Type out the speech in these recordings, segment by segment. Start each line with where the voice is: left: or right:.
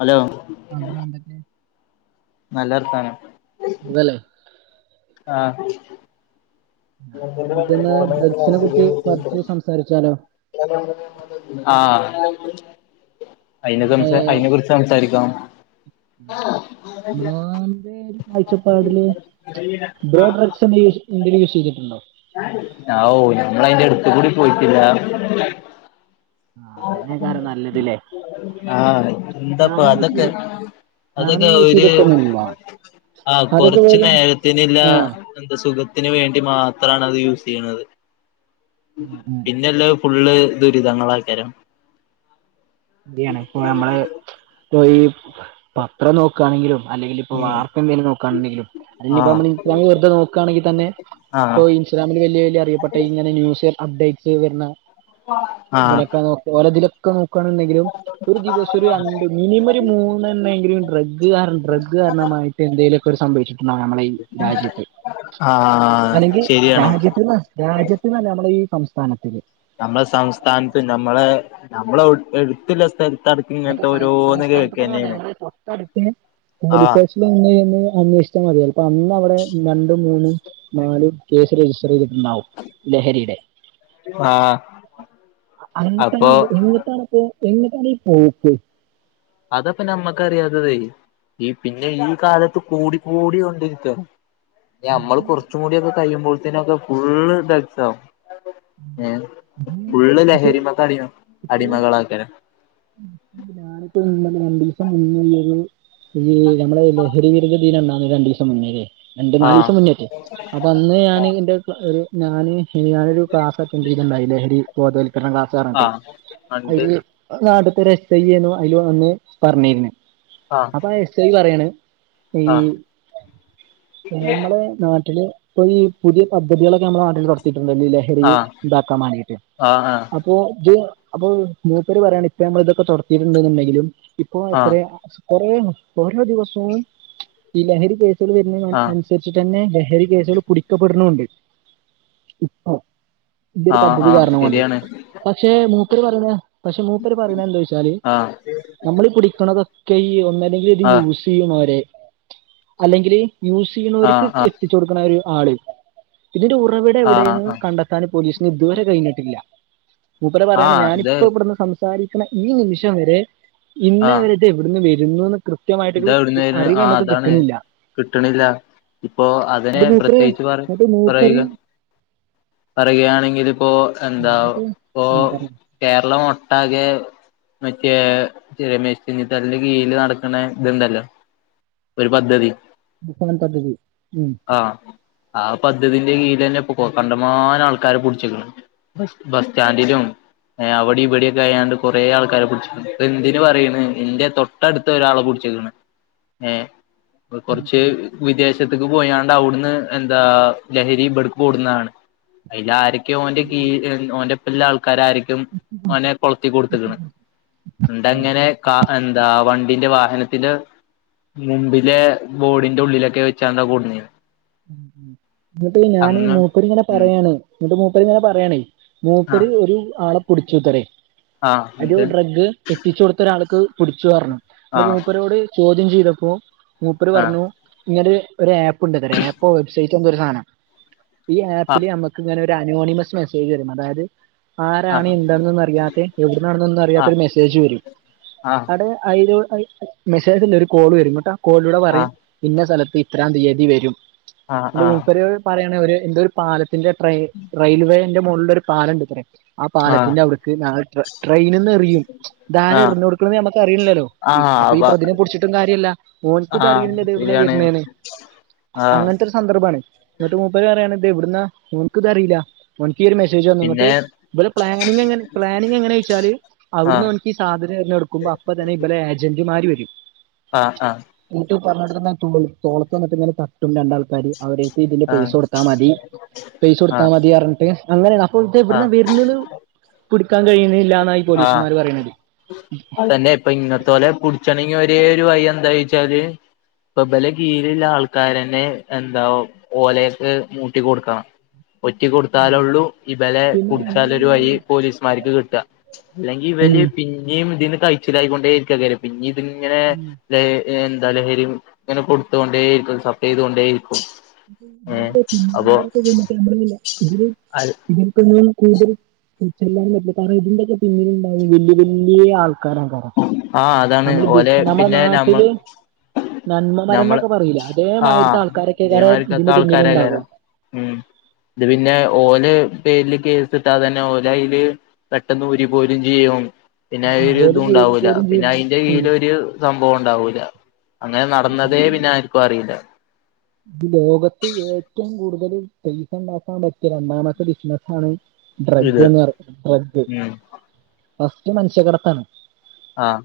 left: Hello... !
right: അങ്ങ വന്നിട്ട്.
left: നല്ലർത്താനം.
right: സുഖംല്ലേ?
left: ആഹ.. ! [inaudible]
right: നമുക്കിന്ന് ഡ്രഗ്സിനെ കുറിച്ച് കുറച്ച് സംസാരിച്ചാലോ
left: ആഹ് അയ്നെ കുറിച്ച്
right: ഏഹ്
left: അയിനെ കുറിച്ച് സംസാരിക്കാം
right: ബ്രോന്റെ ഒരു കാഴ്ചപ്പാടില് ബ്രോ, ഡ്രഗ്സ്- ഇന്റർവ്യൂ ചെയ്തിട്ടുണ്ടോ?
left: ഓ ഞമ്മൾ അതിന്റെ അടുത്ത് കൂടി പോയിട്ടില്ല.
right: ആഹ് അതിനേക്കാരം നല്ലതില്ലേ
left: ആഹ് എന്താപ്പൊ
right: ഞാനും യൂസ്
left: അതൊക്കെ
right: ചെയ്തി ഞാനും
left: അതൊക്കെ
right: യൂസ്
left: ഒരു
right: ചെയ്തിട്ടൊന്നുമില്ല
left: ആ
right: അതൊക്കെ
left: കൊറച്ച്
right: വെറും
left: നേരത്തിനില്ല
right: ആഹ്
left: എന്ത സുഖത്തിന് വേണ്ടി- മാത്രമാണ് അത് യൂസ് ചെയ്യുന്നത് പിന്നെല്ല, ഫുള്ള് ദുരിതങ്ങള ആക്കരം.
right: ഇയാണ് ഇപ്പോ നമ്മള് ഇപ്പ ഈ- ഇത്ര നോക്കയാണെങ്കിലും, അല്ലങ്കിൽ ഇപ്പ
left: ഉം
right: വാർത്ത എന്തങ്കില- നക്കുകയാണെങ്കിലും, ഹാ ഇപ്പമ്മ ഇസ് വെറതെ- നോക്കുകയാെങ്കിൽ തന്നെ,
left: ആഹ... !
right: ഇൻസ്ഗ്രാമിൽ വലിയ, വലിയ അറിയപ്പെട്ട ഇങ്ങനെ ന്യൂസ് അപഡേറ്റ്സ് വരുന്ന-
left: ആഹ്
right: ബലൊക്കെ നോക്ക ഓരതിലൊക്കെ നോക്കണണ്ടെങ്കിലും ഒരു ദിവസം ഒരു രണ്ട് മിനിമം ഒരു, മൂന്നെണ്ണെങ്കിലും ഡ്രഗ്കാരണം, ഡ്രഗ് കാരണമായിട്ട് എന്തെലും. സംഭവിച്ചിട്ടുണ്ടാവ നമ്മളെ ഈ, രാജ്യത്ത്
left: ആഹ്
right: അല്ലെങ്കിൽ
left: ശരിയാണ്
right: രാജ്യത്ത്- രാജ്യത്തിനല്ല നമ്മള ഈ സംസ്ഥാനത്തില്.
left: നമ്മളെ സംസ്ഥാനത്ത് നമ്മളെ, നമ്മളെ എടുത്തുള്ള സ്ഥലത്ത്-
right: ഇപ്പ സംസ്ഥാനത്ത് കൊന്നും പോണ്ട, ഞമ്മളെ ന്തൊട്ടടുത്ത്.
left: ആഹ്
right: [unintelligible] അന്വേഷിച്ചാൽ മതിയ അപ്പൊ അന്ന് അവിടെ രണ്ടും മൂന്നും നാലും കേസ് റിജിസ്റ്റർ ചെയ്തിട്ടുണ്ടാവും, ലഹരിയുടെ-
left: ആഹ.. !
right: അങ്ങത്തൊണെ എങ്ങട്ടണ പോ- എങ്ങട്ടാണെ പോക്ക്.
left: അതപ്പ ഞമ്മക്കറിയാത്തതെ ഈ പിന്നെ ഈ കാലത്ത് കൂടി, കൂടി കൊണ്ടിരിക്കണ്. ഇ അമ്മള് കുറച്ചും കൂടി ഒക്കെ കഴിയുമ്പോഴത്തേന ഒക്കെ ഫുള്ള് സ്ഥലത്താവും ഹാ ഫുള്ള്
right: പക്ഷെ
left: ലഹരിമക്ക അടിമ-
right: ഇപ്പോ
left: അടിമകള ആക്കാരം.
right: ഞാനിപ്പോ ഈ രണ്ടു ദിവസം മുന്നേല്ലരുന്നു. ഈ നമ്മള ലഹരി വിരുദ് ദീനം എന്നാണ് രണ്ടു ദിവസം മുന്നേലെ, രണ്ട് നാല്
left: ആഹ്
right: ദിവസം മുന്നേറ്റേ. വന്ന് ഞാന് എൻ്റെ ഒരു ഞാന് ഞാനൊരൂ ക്ലാസ് അറ്റൻഡറ് ചെയ്തിട്ടണ്ടായി, ലഹരി ബോധവൽക്കരണം ക്ലാസ്.
left: ആഹ് എന്നിട്ട്
right: ഒരു [inaudible] നാടുത്തെ ഒരു എസ് ഐ ന്നു അതിൽ വന്ന് പറഞ്ഞിരുന്നെ
left: ആഹ്
right: അപ്പൊ ആ എസ് ഐ പറയാണ് ഈ
left: ആഹ്
right: നമ്മളെ നാട്ടില്- ഇപ്പോ ഈ പുതിയ പദ്ധതികളൊക്കെ നമ്മുടെ നാട്ടിൽ നടത്തിട്ടുണ്ടല്ലോ? ലഹരി
left: ആഹ്
right: ഇതാക്കാൻ വേണ്ടിയിട്ട്.
left: ആഹ്
right: ഇപ്പോ ഇത് അപ്പോ മൂപ്പര് പറയാണ് ഇപ്പോ നമ്മൾ ഇതൊക്കെ തുത്തിയിട്ടുണ്ടുണ്ടെങ്കിലും ഇപ്പോ
left: ആഹ്
right: എത്ര- കൊറേ ഓരോ ദിവസവും ഈ ലഹരി കേസുകൾ വരുന്ന അനു
left: ആഹ്
right: അനുസരി തന്നെ ലഹരി കേസുകൾ പിടിക്കപ്പെടണുണ്ട് ഇപ്പ ഇതൊരു
left: ആഹ്
right: പദ്ധതി
left: ആഹ്
right: കാരണം കൊണ്ടേ.
left: ശരിയാണ്
right: പക്ഷേ മൂപ്പര് പറന്നത് പക്ഷെ മൂപ്പര് പറയുന്നത് എന്താന്നുച്ചാല്
left: ആഹ്
right: നമ്മള് ഈ പിടിക്കണതൊക്കെ ഈ ഒന്നല്ലെങ്കി ഇത്
left: ആഹ്
right: യൂസ് ചെയ്യും അവരെ അല്ലെങ്കില് യൂസ് ചെയ്യുണോർക്ക്
left: ആഹ് ആഹ്
right: എത്തിച്ച് കൊടുക്കുന്ന ഒര് ആള് ഇതിന്റെ ഉറവിടം
left: ആഹ്
right: എവ്ടെന്ന്
left: ആഹ്
right: കണ്ടെത്താൻ പോലീസിന് ഇത് വരെ കഴിഞ്ഞിട്ടില്ല. മൂപ്പര് പറയാണ്
left: ആഹ് ഇത്
right: ഞാനിപ്പ ഇവ്ട്ന്ന് സംസാരിക്കണ ഈ നിമിഷം വരെ ഇന്നെവരെ ഇത് എവ്ട്ന്ന് വര്ന്നുന്ന്
left: ഇതാ എവ്ട്ന്നാവര്ണേ ആ അതാണ് കിട്ട്ണില്ല ഇപ്പോ
right: അത്
left: അതിനെ
right: മൂപ്പര്
left: പ്രത്യേകിച്ച് പറ
right: എന്നിട്ട് മൂപ്പര്
left: പറയുക പറയുകയാണെങ്കില് പ്പോ എന്താ
right: എന്നിട്ട്
left: പ്പോ
right: ആ പറഞ്ഞു
left: കേരളം ഒട്ടാകെ മറ്റേ രമേശ് ചെന്നിതലേടെ കീഴില് നടക്കണ ഇത്ണ്ടല്ലോ ഒര് പദ്ധതി
right: തുഫാൻ പദ്ധതി ഉം
left: ആഹ് ആ പദ്ധതിന്റെ കീഴിലന്നെപ്പ കണ്ടമാനം ആൾക്കാരെ പിടിച്ചക്ക്‌ണ് ബസ്സ്റ്റാൻഡിലും എഹ് അവ്ടെ ഇവ്ടെക്കെ അയാണ്ട് കൊറേ ആൾക്കാരെ പിടിച്ചുക്ക്ണു ‌ എന്തിന് പറയണ് ഇന്റെ തൊട്ടടുത്ത ഒരാളെ പിടി [unintelligible] ഏഹ് ‌
right: ഉം
left: കൊറച്ച്
right: ഉം
left: വിദേശത്തക്ക് പോയാണ്ട് അവ്ട്ന്ന് എന്താ ലഹരി ഇബടുക്ക് കൊടുന്നതാണ് അയില് ആര്! ! ! ! ! ! ! ! ! ! ഓന്റെ കീഴി ഓന്റെപ്പള്ള ആൾക്കാരാരിക്കും ഓനെ കൊളത്തി കൊടുത്ത്ക്കണ്
right: ആ
left: എന്തങ്ങനെ കാ എന്താ വണ്ടിന്റെ വാഹന മുമ്പിലെ ബോഡിന്റെ ഉള്ളിലൊക്കെ വെച്ചാണ്ടാ കൊണ്ടുന്നേ
right: എന്ന്ട്ട് ഞാന്
left: അങ്ങ്
right: മൂപ്പരിങ്ങനെ
left: ഉം
right: പറയാണ് എന്ന്ട്ട് മൂപ്പരിങ്ങനെ പറയാണേ
left: ആ
right: മൂപ്പര് ഒരു ആളെ പിടിച്ചുത്രെ
left: ആ
right: ഒരു
left: ഉണ്ട്
right: ഡ്രഗ് എത്തിച്ച് കൊടുത്ത ഒരാൾക്ക് പ്ടിച്ചു പറഞ്ഞു
left: ആ
right: മൂപ്പരോട് ചോദ്യം ചെയ്തപ്പോ മൂപ്പര്
left: ആ
right: പറഞ്ഞു ഇങ്ങനെ ഒര് ആപ്പ്ണ്ട്ത്ര ആപ്പോ വെബ്സൈറ്റ് എന്തൊ ഒര് സാനം ഈ
left: ആ
right: ആപ്പില് നമ്മക്ക്ങ്ങനെ ഒര് അനോണിമസ് മെസ്സേജ് വരും അതായത്
left: ആ
right: ആരാണ് എന്താണൊന്നും അറിയാത്ത എവ്ട്ന്നാണെന്നൊന്നും
left: ആ
right: അറിയാത്ത ഒര് മെസ്സേജ് വരും
left: ആ ആ
right: അത് അയില് മെസ്സേജല്ല ഒര് കോള് വരും എന്നിട്ട് ആ കോളിലൂടെ
left: ആ
right: പറയും ഇന്ന സ്ഥലത്ത് ഇത്രാം തീയതി വരും
left: ആ ആ
right: മൂപ്പര് പറയാണ് ഒര് എന്തൊ ഒര് പാലത്തിന്റെ ട്രെ റെയിൽവേന്റെ മോളിലൊരു പാലംണ്ടത്രേ ആ പാലത്തിന്റെ അവ്ട്ക്ക് നാ ട്രെയിനിന്ന് എറിയും ഇധാരാ
left: ആ
right: എറിന്ന് കൊടുക്ക്ണെ‌ന്ന് ഞമ്മക്ക് അറിയില്ലോ അപ്പ ഈ പ്രതിനെ പ്ടിച്ചിട്ടും കാര്യല്ല ഓൽക്കും
left: ആ
right: ഇത് അറിയ്ണില്ല ഇത് എവ്ട്ന്നാ
left: ശരിയാണ്
right: വര്ന്നെന്ന്
left: ആ
right: അങ്ങനത്തെ ഒരു സന്ദർഭാണ് എന്നിട്ട് മൂപ്പര് പറയാണ് ഇത് എവ്ട്ന്നാ ഓൻക്കും ഇത് അറിയില്ല ഓൻക്ക് ഈ ഒര് മെസ്സേജ് വന്നു ഇട്ട്
left: പിന്നെ
right: ഇബലെ പ്ലാനിങ്ങ് എങ്ങനെ പ്ലാനിങ്ങ് എങ്ങനെചോയിച്ചാല്
left: ആ
right: അവിടുന്ന് ഓൻ ഈ സാധനം എറിഞ് കൊടുക്കുമ്പ അപ്പ തന്നെ ഇബലെ ഏജന്റ്മാര് വരും
left: ആഹ് ആഹ്
right: എന്നിട്ട് പറഞ്കൊടുക്കുന്നെ തോളത്ത് വന്ന് തട്ടും രണ്ടാള് പടി, അവരെത്തിയിട്ട് ഇതിന്റെ പൈസ കൊടുത്താ മതി, പൈസ
left: ആ
right: കൊടുത്താ മതി പറഞ്ഞിട്ട് അങ്ങനെയാണ്, അപ്പ ഇത്
left: ആ
right: എവിട്ന്നാ വര്ണേന്ന് കൂട്ക്കാൻ കഴിയ്ന്നില്ല എന്നാ ഈ പോലീസുമാര് പറയണത്.
left: [unintelligible] അതന്നെ ഇപ്പ ഇങ്ങത്തോലേ പുട്ച്ചണെങ്കി ഒരേ ഒരു വഴി എന്തായിച്ചാല് ഇപ്പം ഇബലെ കീഴില്ള്ള ആൾക്കാരന്നെ എന്താ ഒ ഓലെയൊക്കെ മൂട്ടി കൊടുക്കണം ഒറ്റി
right: ഉം.
left: കൊടുത്താലൊള്ളൂ ഇബലെ
right: പിന്നെ നമ്മള്
left: പുടിച്ചാലൊരു
right: ഈ
left: വയി പോലീസുമാര്ക്ക് കിട്ട്വാ അല്ലെങ്കി ഇവല്
right: ഉം.
left: പിന്നെയും ഇതിന്ന് കയിച്ചിലായിക്കൊണ്ടേരിക്കും പിന്നേം ഇത് ഇങ്ങനെ എ ഏ എന്താ ലഹരി ഇങ്ങനെ കൊടുത്തുകൊണ്ടേരിക്കും സപ്ളൈ ചെയ്തോണ്ടേരിക്കും
right: ഇതിന്റെ പിന്നാമ്പുറത്ത് ചെന്നിട്ട് [unintelligible] ഇതില് ഇവര്ക്ക്‌ എന്താണ് കൂടുതല് ച്ചെയ്യാനും പറ്റില്ല കാരണം ഇതിന്റൊക്കെ പിന്നില്ണ്ടാകും വല്യേ വല്യേ ആൾക്കാരപ്പം
left: ആഹ് അതാണ്
right: നമ്മള് ബി
left: ഓലെ
right: നമ്മളെ
left: പിന്നെ നമ്മ
right: നാട്ടില് നന്മ
left: നമ്മള്
right: മരംന്നൊക്കെ പറയുലെ
left: ആഹ്
right: അതേമാതിരത്തെ ആൾക്കാരക്കെക്കാര്
left: ഇതേമാതിരി കത്ത
right: ഇതിന്റെ പിന്നില് ഇണ്ടാവാ
left: ആൾക്കാരേക്കാരം ഉം ഇത് പിന്നെ ഓല് പേരില് കേസ്ട്ടാ തന്നെ ഓലയില് പെട്ടെന്ന് ഊരി പോരും ചെയ്യും പിന്നെ
right: ആ
left: അയില്
right: ഓര് കേറി
left: ഇണ്ടാവൂല്ല
right: പോരും
left: പിന്നെ
right: ചെയ്യും
left: അതിന്റെ
right: ഉം
left: കീഴിൽ ഒരു സംഭവം ഉണ്ടാവൂല്ല അങ്ങനെ നടന്നതേ പിന്നെ ഇപ്പ അറിയില്ല
right: ഇത് ലോകത്ത് ഏറ്റവും കൂടുതൽ പൈസ ഉണ്ടാക്കാൻ പറ്റിയ ഒന്നാമത്തെ ബിസിനസ് ആണ് ഡ്രഗ്
left: ഇത്
right: എന്ന് പറ ഡ്രഗ്
left: ഉം
right: ഫസ്റ്റ് മനുഷ്യ കടത്താണ്
left: ആഹ്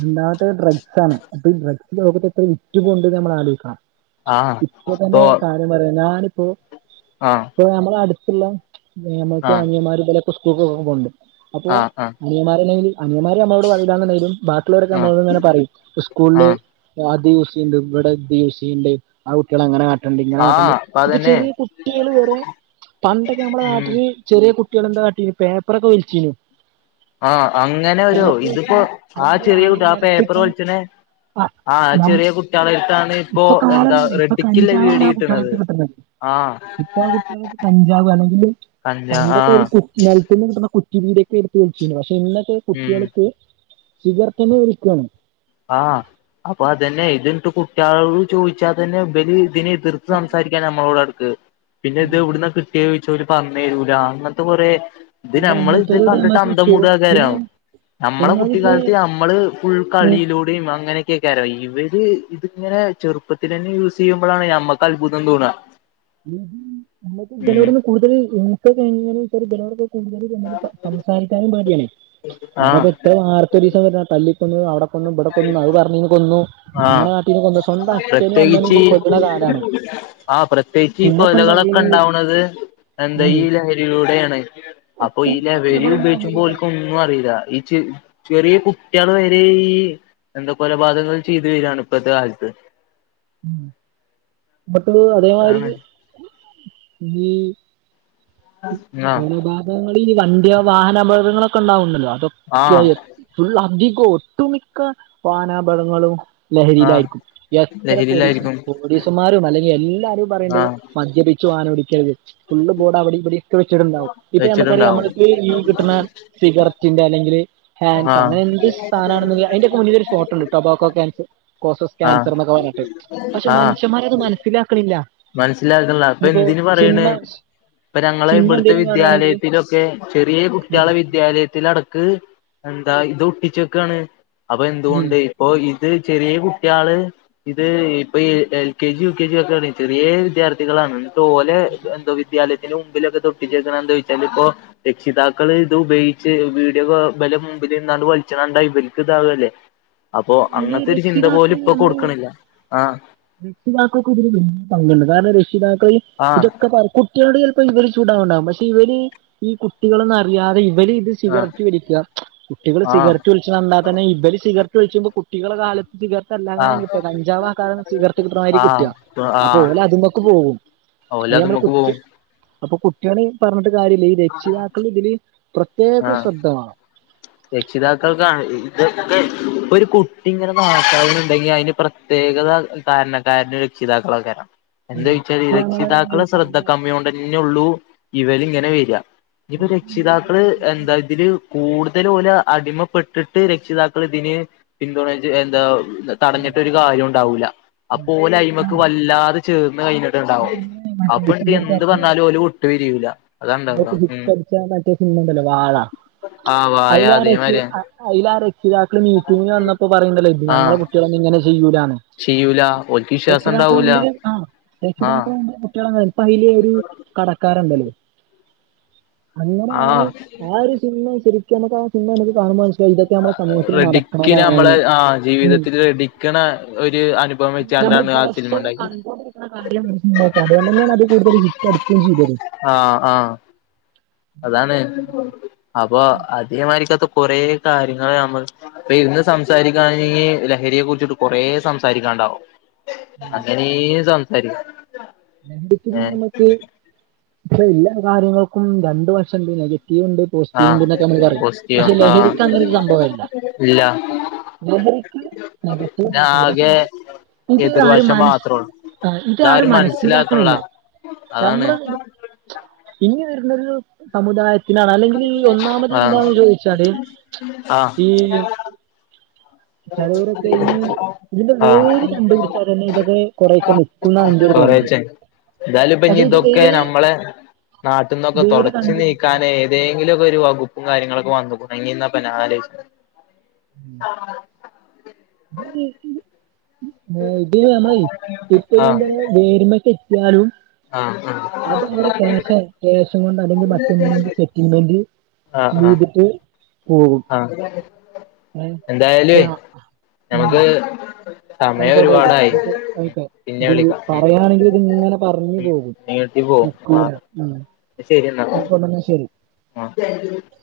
right: ല്ലാത്ത ര് ഡ്രഗ്സ്സാണ് അപ്പൊ ഈ ഡ്രഗ്സ് ലോകത്ത് എത്ര വിറ്റുപോണ്ട് ന്ന് നമ്മൾ ആലോയിക്കണം
left: ആഹ്
right: ഇപ്പ തന്നെ
left: ഇപ്പൊ
right: കാര്യം പറയാ ഞാനിപ്പോ
left: ആഹ്
right: ഇപ്പൊ നമ്മളെ അടുത്തുള്ള നമ്മക്ക്
left: ആഹ്
right: അനിയന്മാരും ഇബലൊക്കെ സ്കൂൾ പോകുമ്പണ്ട് അപ്പോ
left: ആഹ് ആഹ്
right: അനിയമാരല്ലെങ്കി അനിയമ്മാര് അമ്മളോട് പറീലാന്ന്ണ്ടെൻങ്കിലും ബാക്കിള്ളോരൊക്കെ അമ്മ
left: ആഹ്
right: ളോട് ങ്ങനെ പറയും സ്കൂൾല്
left: ആഹ്
right: ആ ത് യുസേയ്യ്ണ്ട് ബടെ ത് യൂസയ്യ്ണ്ട് ആ കുട്ടിയാള് അങ്ങനെ കാട്ട്ണ്ട് ഇങ്ങനെ കാട്ട്ണ്ട്
left: ആഹ് അപ്പ
right: ഇപ്പൊ
left: അതന്നെ
right: ചെറിയ കുട്ടിയേള് വരെ പണ്ടൊക്കെ നമ്മുടെ
left: ഉം
right: നാട്ടില് ചെറിയ കുട്ട്യാളെന്താ കാട്ടീന്ന് പേപ്പറൊക്കെ വൽച്ചീനു
left: ആഹ് അങ്ങനൊരു ഇതിപ്പോ ആ
right: അല്ലെങ്കിൽ
left: ചെറിയ
right: ആരേം
left: കുട്ടിയ ആ പേപ്പർ
right: നിലത്തിട്ട്
left: വൽച്ച്ണെ
right: ആ
left: ആഹ്
right: നം
left: ചെറിയ കുട്ടികളെ എടുത്താണ്
right: ഇപ്പൊ കാലംമാറി ഇപ്പൊ കഞ്ചാവാണ് ആ കുട്ട്യാളട്ത്ത് കിട്ട്ണ്
left: ആഹ്
right: ഇപ്പ കുട്ടിയാളെട്ത്ത് കഞ്ചാവ് അല്ലെങ്കില്
left: കഞ്ചാ ആഹ്
right: നിലൽത്തി നിന്ന് കിട്ടുന്ന കുറ്റി രീതിക്കെ എടുത്ത് വിളിച്ചു പക്ഷെ ഇന്നൊത്തെ
left: ഉം
right: കുട്ടികൾക്ക് ഇവർക്കെന്നെ വിരിക്കാണ്
left: ആഹ് അപ്പൊ അതന്നെ ഇതിട്ട് കുട്ടികളട് ചോദിച്ചാൽ തന്നെ ബലി ഇതിനെ എതിർത്ത് സംസാരിക്ക നമ്മളോട് അടുക്ക് പിന്നെ ഇത് ഇവിടന്ന് കിട്ടിയ ചോദിച്ചാ പോല് പറന്ന തരൂല അങ്ങനത്തെ കുറെ ഇത്
right: പിന്നെ
left: നമ്മള് ഇത്
right: അങ്ങനത്തോരോട്
left: കണ്ടിട്ട്
right: നമ്മക്ക് ചോ
left: അന്ധമൂട ആ കാരു
right: പിന്നെ
left: നമ്മളെ
right: ഒന്നാമത്
left: കുട്ടിക്കാലത്ത് നമ്മള് ഫുൾ
right: പിന്നെ
left: ക്കളിയിലും കുടിം അങ്ങനൊക്കെയ്ക്കാരം ഇവര് ഇത്ങ്ങനെ ചെറുപ്പത്തിലെന്നെ യൂസ് ചെയ്യുമ്പോഴാണ് നമ്മക്ക് ൻക്ക് അൽഭുതം തോന്നാ
right: എവ്ടെണ് നമുക്ക് ഇവലോടുന്ന് കൂടുതൽ കഴിഞ്ഞച്ചാ ഇവലോട് കൂടുതൽ സംസാരിക്കാനും പാടിയാണ്
left: ആ
right: അതാ പ്പൊ എത്രെ വാർത്ത ഒരുസം വര്ന് തല്ലിക്കൊന്നു അവ്ടെ കൊന്നു ഇബടെ കൊന്നു അത് പറഞീന് കൊന്നു അങ്ങനെ
left: ആ
right: നാട്ടീന് കൊ സ്വന്തം അച്ഛനും അമ്മനേും കൊല്ലുന്ന കാലമാണ്
left: ആഹ് പ്രത്യേകിച്ച് ഈ കൊലകളൊക്കെ
right: ഈ
left: ഉണ്ടാവണത് എന്താ ഈ ലെഹരികളിലൂടെയാണ് അപ്പൊ ഈ ലൈബ്രേരി
right: ഉം
left: ഉപയോഗിക്കുമ്പോക്കും ന്നും അറീല ഈ ച് ചെറിയ കുട്ടിയാള് വരെ ഈ എന്താ കൊലപാതകങ്ങൾ ചെയ്ത് വീരാണ് ഇപ്പഴത്തെ കാലത്ത്
right: ഉം. ന്നട്ട് അതേമാരി
left: അതാണ്
right: [unintelligible]
left: ആഹ്
right: ഉൾഭാഗങ്ങളിൽല് ഈ വണ്ടിയ വാഹന അപകടങ്ങളൊക്കെ ഉണ്ടാവണ്ടല്ലോ അതൊക്കെ
left: ആഹ്
right: ഫുള്ള് അധികം ഒട്ടുമിക്ക വാഹനാപകടങ്ങളും
left: ആഹ്
right: ലഹരിയിലായിരിക്കും എത്ര പോലീസ്
left: ലഹരിയിലായിരിക്കും
right: പോലീസുമാരും അല്ലെങ്കിൽ എല്ലാരും പറയേണ്ടത്
left: ആഹ്
right: മദ്യപിച്ചു വാഹനോടിക്കരുത് ഫുള്ള് ബോഡ് അവിടെ ഇടി വെച്ചിട്ടുണ്ടാാവും ഇപ്പൊ നമുക്കറിയാം
left: വെച്ചിട്ടുണ്ടാവും
right: നമ്മക്ക് ഈ കിട്ടുന്ന സിഗരറ്റിന്റെ അല്ലെങ്കിൽ ഹാൻസോ
left: ആഹ്
right: അങ്ങനെ എന്ത് സാധനാണെലും അതിന്റെയൊക്കെ മുന്നിൽ ഒരു ഫോട്ടോണ്ട് കട്ടോൻസ് കോസോസ്
left: ആഹ്
right: ക്യാൻസർ എന്നൊക്കെ പറഞ്ഞിട്ട് പക്ഷെ മനുഷ്യമാർ അത് മനസ്സിലാക്കണില്ല
left: മനസ്സിലാക്ക്ണ്ല്ല അപ്പൊ
right: ഇനിയിപ്പോ
left: എന്തിന് പറയണ്
right: സിനിമ
left: ഇപ്പൊ ഞങ്ങള്
right: സിനിമ
left: ഇവിടുത്തെ
right: എന്തെലും കാണുകയാണെങ്കിൽ
left: വിദ്യാലയത്തിലൊക്കെ ചെറിയ കുട്ടികളെ വിദ്യ വിദ്യാലയത്തി അടക്ക് എന്താ ഇത് ഒട്ടിച്ച് വക്കാണ് അപ്പൊ എന്തുകൊണ്ട് ഇപ്പൊ ഇത് ചെറിയ കുട്ടികള് ഇത് ഇപ്പൊ എ L K G U K G ഒക്കെയ ആണ് ചെറ്യേ വിദ്യാർത്ഥികളാണ് ന്നട്ടോലെ എന്താ വിദ്യാലയത്തിന്റെ മുമ്പിലൊക്കെ തൊട്ടിച്ചേക്കണ എന്തോച്ചാൽ ഇപ്പോ രക്ഷിതാക്കള് ഇത് ഉപയോഗിച്ച് വീട് ബലെ മുമ്പിലിന്നാണ്ട് വലിച്ചണണ്ടാ ബൽക്ക് ഇതാവല്ലേ
right: [inaudible]
left: അപ്പൊ
right: അതില്
left: അങ്ങത്തെരു ചിന്ത പോലും
right: രക്ഷിതാക്കള്
left: ഇപ്പൊ
right: നമ്മള്
left: കൊട്ക്കിണില്ല. ആഹ്
right: രക്ഷിതാക്കൾക്ക് ഇതിന് പങ്കുണ്ട് കാരണം രക്ഷിതാക്കൾ
left: ആഹ്
right: ഇതൊക്കെ പറ കുട്ട്യേളോട് ചെൽപ്പോ ഇവര് ചൂടാവുണ്ടാവും, പക്ഷെ ഇവര് ഈ കുട്ടികളൊന്നറിയാതെ ഇവല്
left: ആഹ്
right: സിഗരറ്റ് വലിക്കു കുട്ടികൾ
left: ആഹ്
right: സിഗരറ്റ് വലിക്കച്ച്ണ കണ്ടാ തന്നെ ഇവർ സിഗററ്റ് വലിച്ചിട്ട് കുട്ടികളെടെ കാലത്ത് സിഗർറ്റെല്ലാക്കാരം
left: ആഹ്
right: കിട്ടാ. കഞ്ചാവാക്കാരം സിഗർറ്റ് കിട്ട്ണമായിരി കിട്ടാ അപ്പൊ ഓലതുമക്ക് പോവും.
left: ഓലതുമക്ക്പോവും.
right: അപ്പൊ കുട്ടികളെ പറഞ്ഞിട്ട് കാര്യല്ല, ഈ രക്ഷിതാക്കള് ഇതില് പ്രത്യേക
left: ആഹ്
right: ശ്രദ്ധ വേണം
left: രക്ഷിതാക്കൾക്കാണ്, ഇ ഇതൊക്കെ ഇപ്പൊര് കുട്ടി ങ്ങനെ നശാവുന്നുണ്ടെങ്കി അയിന് പ്രത്യേകത കാരണക്കാര് രക്ഷിതാക്കളാക്കാരം. എന്തേയ്ച്ചാല്
right: ഇപ്പൊ നമ്മള്
left: രക്ഷിതാക്കള് ശ്രദ്ധ
right: പറഞ്ഞ
left: കമ്മിയോണ്ടെ പിന്നുള്ളൂ ഇവര് ഇങ്ങനെ വരിക, ഇപ്പോ രക്ഷിതാക്കള് എന്താ ഇതില് കൂടുത [unintelligible] ഓല അടിമപ്പെട്ട്ട്ട് രക്ഷിതാക്കള് തിന് പിന്തുണച്ച് എന്താ തടഞ്ഞിട്ട്, ഒരു കാര്യം ഉണ്ടാവൂല,
right: ഉം
left: അപ്പോലെ അയിമേക്ക്
right: ആഹ്
left: വല്ലാതെ ചേർന്ന് കഴിഞ്ഞിട്ട്
right: ഇപ്പ
left: ഉണ്ടാവും
right: നമ്മള് മറ്റേ
left: അപ്പൊ
right: ഈ
left: എന്ത് പറഞ്ഞാലും ഓല് വിട്ട് പിരിയൂല. അതാണ്ടാവാ
right: ഹിറ്റ്
left: ഉം
right: ടിച്ച ആ മറ്റെ സിനിമയില്ലേ വാഴ
left: ആഹ് വായ
right: അയ്ലാ റഷി
left: അതേമാരിയാ
right: അയലാ റഷീ പിതാക്കള് മീറ്റിംഗിന്‌ വന്നപ്പോ പറയുന്നുണ്ടല്ലോ ഇത് ഞങ്ങളെ
left: ആഹ്
right: കുട്ടികളൊന്ന്നും ഇങ്ങനെ ചെയ്യൂല
left: ചെയ്യൂല ഓൽക്ക് വിശ്വാസം
right: രക്ഷിതാക്കളെ
left: ഉണ്ടാവൂല
right: മുമ്പില് ആഹ്
left: ആഹ്
right: രക്ഷിതാക്കളെമുമ്പില് കുട്ടികള് [unintelligible] കടക്കാരണ്ട [unintelligible] അങ്ങനെയാണ്
left: ആഹ്
right: ആ ഒരു സിനിമയെ നമുക്ക് ആ സിനിമ നമുക്ക് കാണുമ്പോ ഇതൊക്കെ നമ്മുടെ സമൂഹത്തിൽ
left: റെഡിക്ക്
right: നടക്കുന്നതാണ്.
left: ക്കെണ ഒര് അനുഭവം വെച്ചാണ്ടാണ് ആ സിനിമ ണ്ടാക്കിയെ.
right: [unintelligible] അതോണ്ടെന്നേ ണ് അത് കൂടുതൽ ഹിറ്റ് അടിക്കിം ചെയ്തത്.
left: ആഹ് ആഹ് അതാണ്. അപ്പൊ അധികമായിരിക്കാത്ത കൊറേ കാര്യങ്ങൾ നമ്മള് ഇപ്പൊ ഇന്ന് സംസാരിങ്കാണെങ്കിൽ ലഹരിയെ കുറിച്ചിട്ട് കുറേ സംസാരിക്കാനുണ്ടാവും. അങ്ങനേ സംസാരിക്കും
right: നെഗറ്റീവ്
left: ഏഹ്
right: ഞമ്മക്ക് ഇ എല്ലാ കാര്യങ്ങൾക്കും രണ്ടു വശണ്ട് നെഗറ്റീവ് ഇണ്ട്. പോസിറ്റീവ്ണ്ട്
left: ആഹ്
right: ന്നൊക്കെ മ്മള് പറയിം.
left: പോസിറ്റീവ്
right: പക്ഷെ
left: ആഹ്
right: ലഹരിക്കങ്ങനൊരു സംഭവല്ല.
left: ഇല്ല
right: [unintelligible] ക്ക് നഖത്തില് മാത്രള്ളൂ പക്ഷെ
left: ആകെ
right: ഇതാണ് ആ ഒരു
left: എതിർവശം
right: മനസ്,
left: മാത്രള്ളൂ
right: ഇതാണ് ആ ഒരു
left: ഇതാരും
right: മനസ്
left: മനസ്സിലാക്കണില്ല
right: മിലാക്കണില്ല
left: അതാണ്
right: നമ്മൾ ഇനി വരുന്നരു സമുദായത്തി ഇതാലെങ്കില് ഈ ഒന്നാമത്
left: ആഹ്
right: ന്താന്ന് ചോയിച്ചാല്
left: ആഹ്
right: ഈ ചിലവരൊക്കെ ഈ ഇതിന്റെ
left: [unintelligible] ആഹ്
right: വേര്
left: [unintelligible]
right: കണ്ടുപിടിച്ചാൽ തന്നെ ഇതൊക്കെ കൊറെയൊക്കെ നിക്കുന്നാണ് എന്റെ ഒരു തോന്നല്
left: കൊറേച്ചണ്ട് എന്തായാലും ഇപ്പ ഇനി
right: പക്ഷെ ഇത്
left: ഇതൊക്കെ
right: വേര്
left: നമ്മളെ നാട്ടിൽന്നൊക്കെ
right: വേര്
left: തുടച്ചു നീക്കാൻ
right: കണ്ടുപിടിച്ചാലും
left: ബേങ്കിലൊക്കെ ഒരു വകുപ്പും കാര്യങ്ങളൊക്കെ വന്നുക്കുണ്ടെങ്കി ന്നാ പ്പ ഞാആലോചി-
right: [unintelligible] [unintelligible]
left: ആഹ്, ആഹ്
right: അത് അവിടെ ക്യാഷാ ക്യാഷ് കൊണ്ട് അല്ലെങ്കിൽ മറ്റെ സെറ്റിൽമെന്റ് ചെയ്ത്ട്ട്
left: ആഹ്‌
right: ഏഹ്
left: എന്തായാലും
right: ഇപ്പൊ ആ-
left: നമുക്ക് സമയം
right: ആയ്ക്കോട്ടെ, ആയ്ക്കോട്ടെ
left: ഒരുപാടായി
right: ന്ന് പ്പൊ ഐക്കെ.
left: പിന്നെ
right: ത്
left: വിളിക്കാം ഉം
right: പറയാണെങ്കി ത് ങ്ങനെ പറഞ്ഞ് പോകും.
left: നീട്ടി പോവും ആ
right: അക്കോട്ടെ ന്നാ ശരി
left: ആഹ്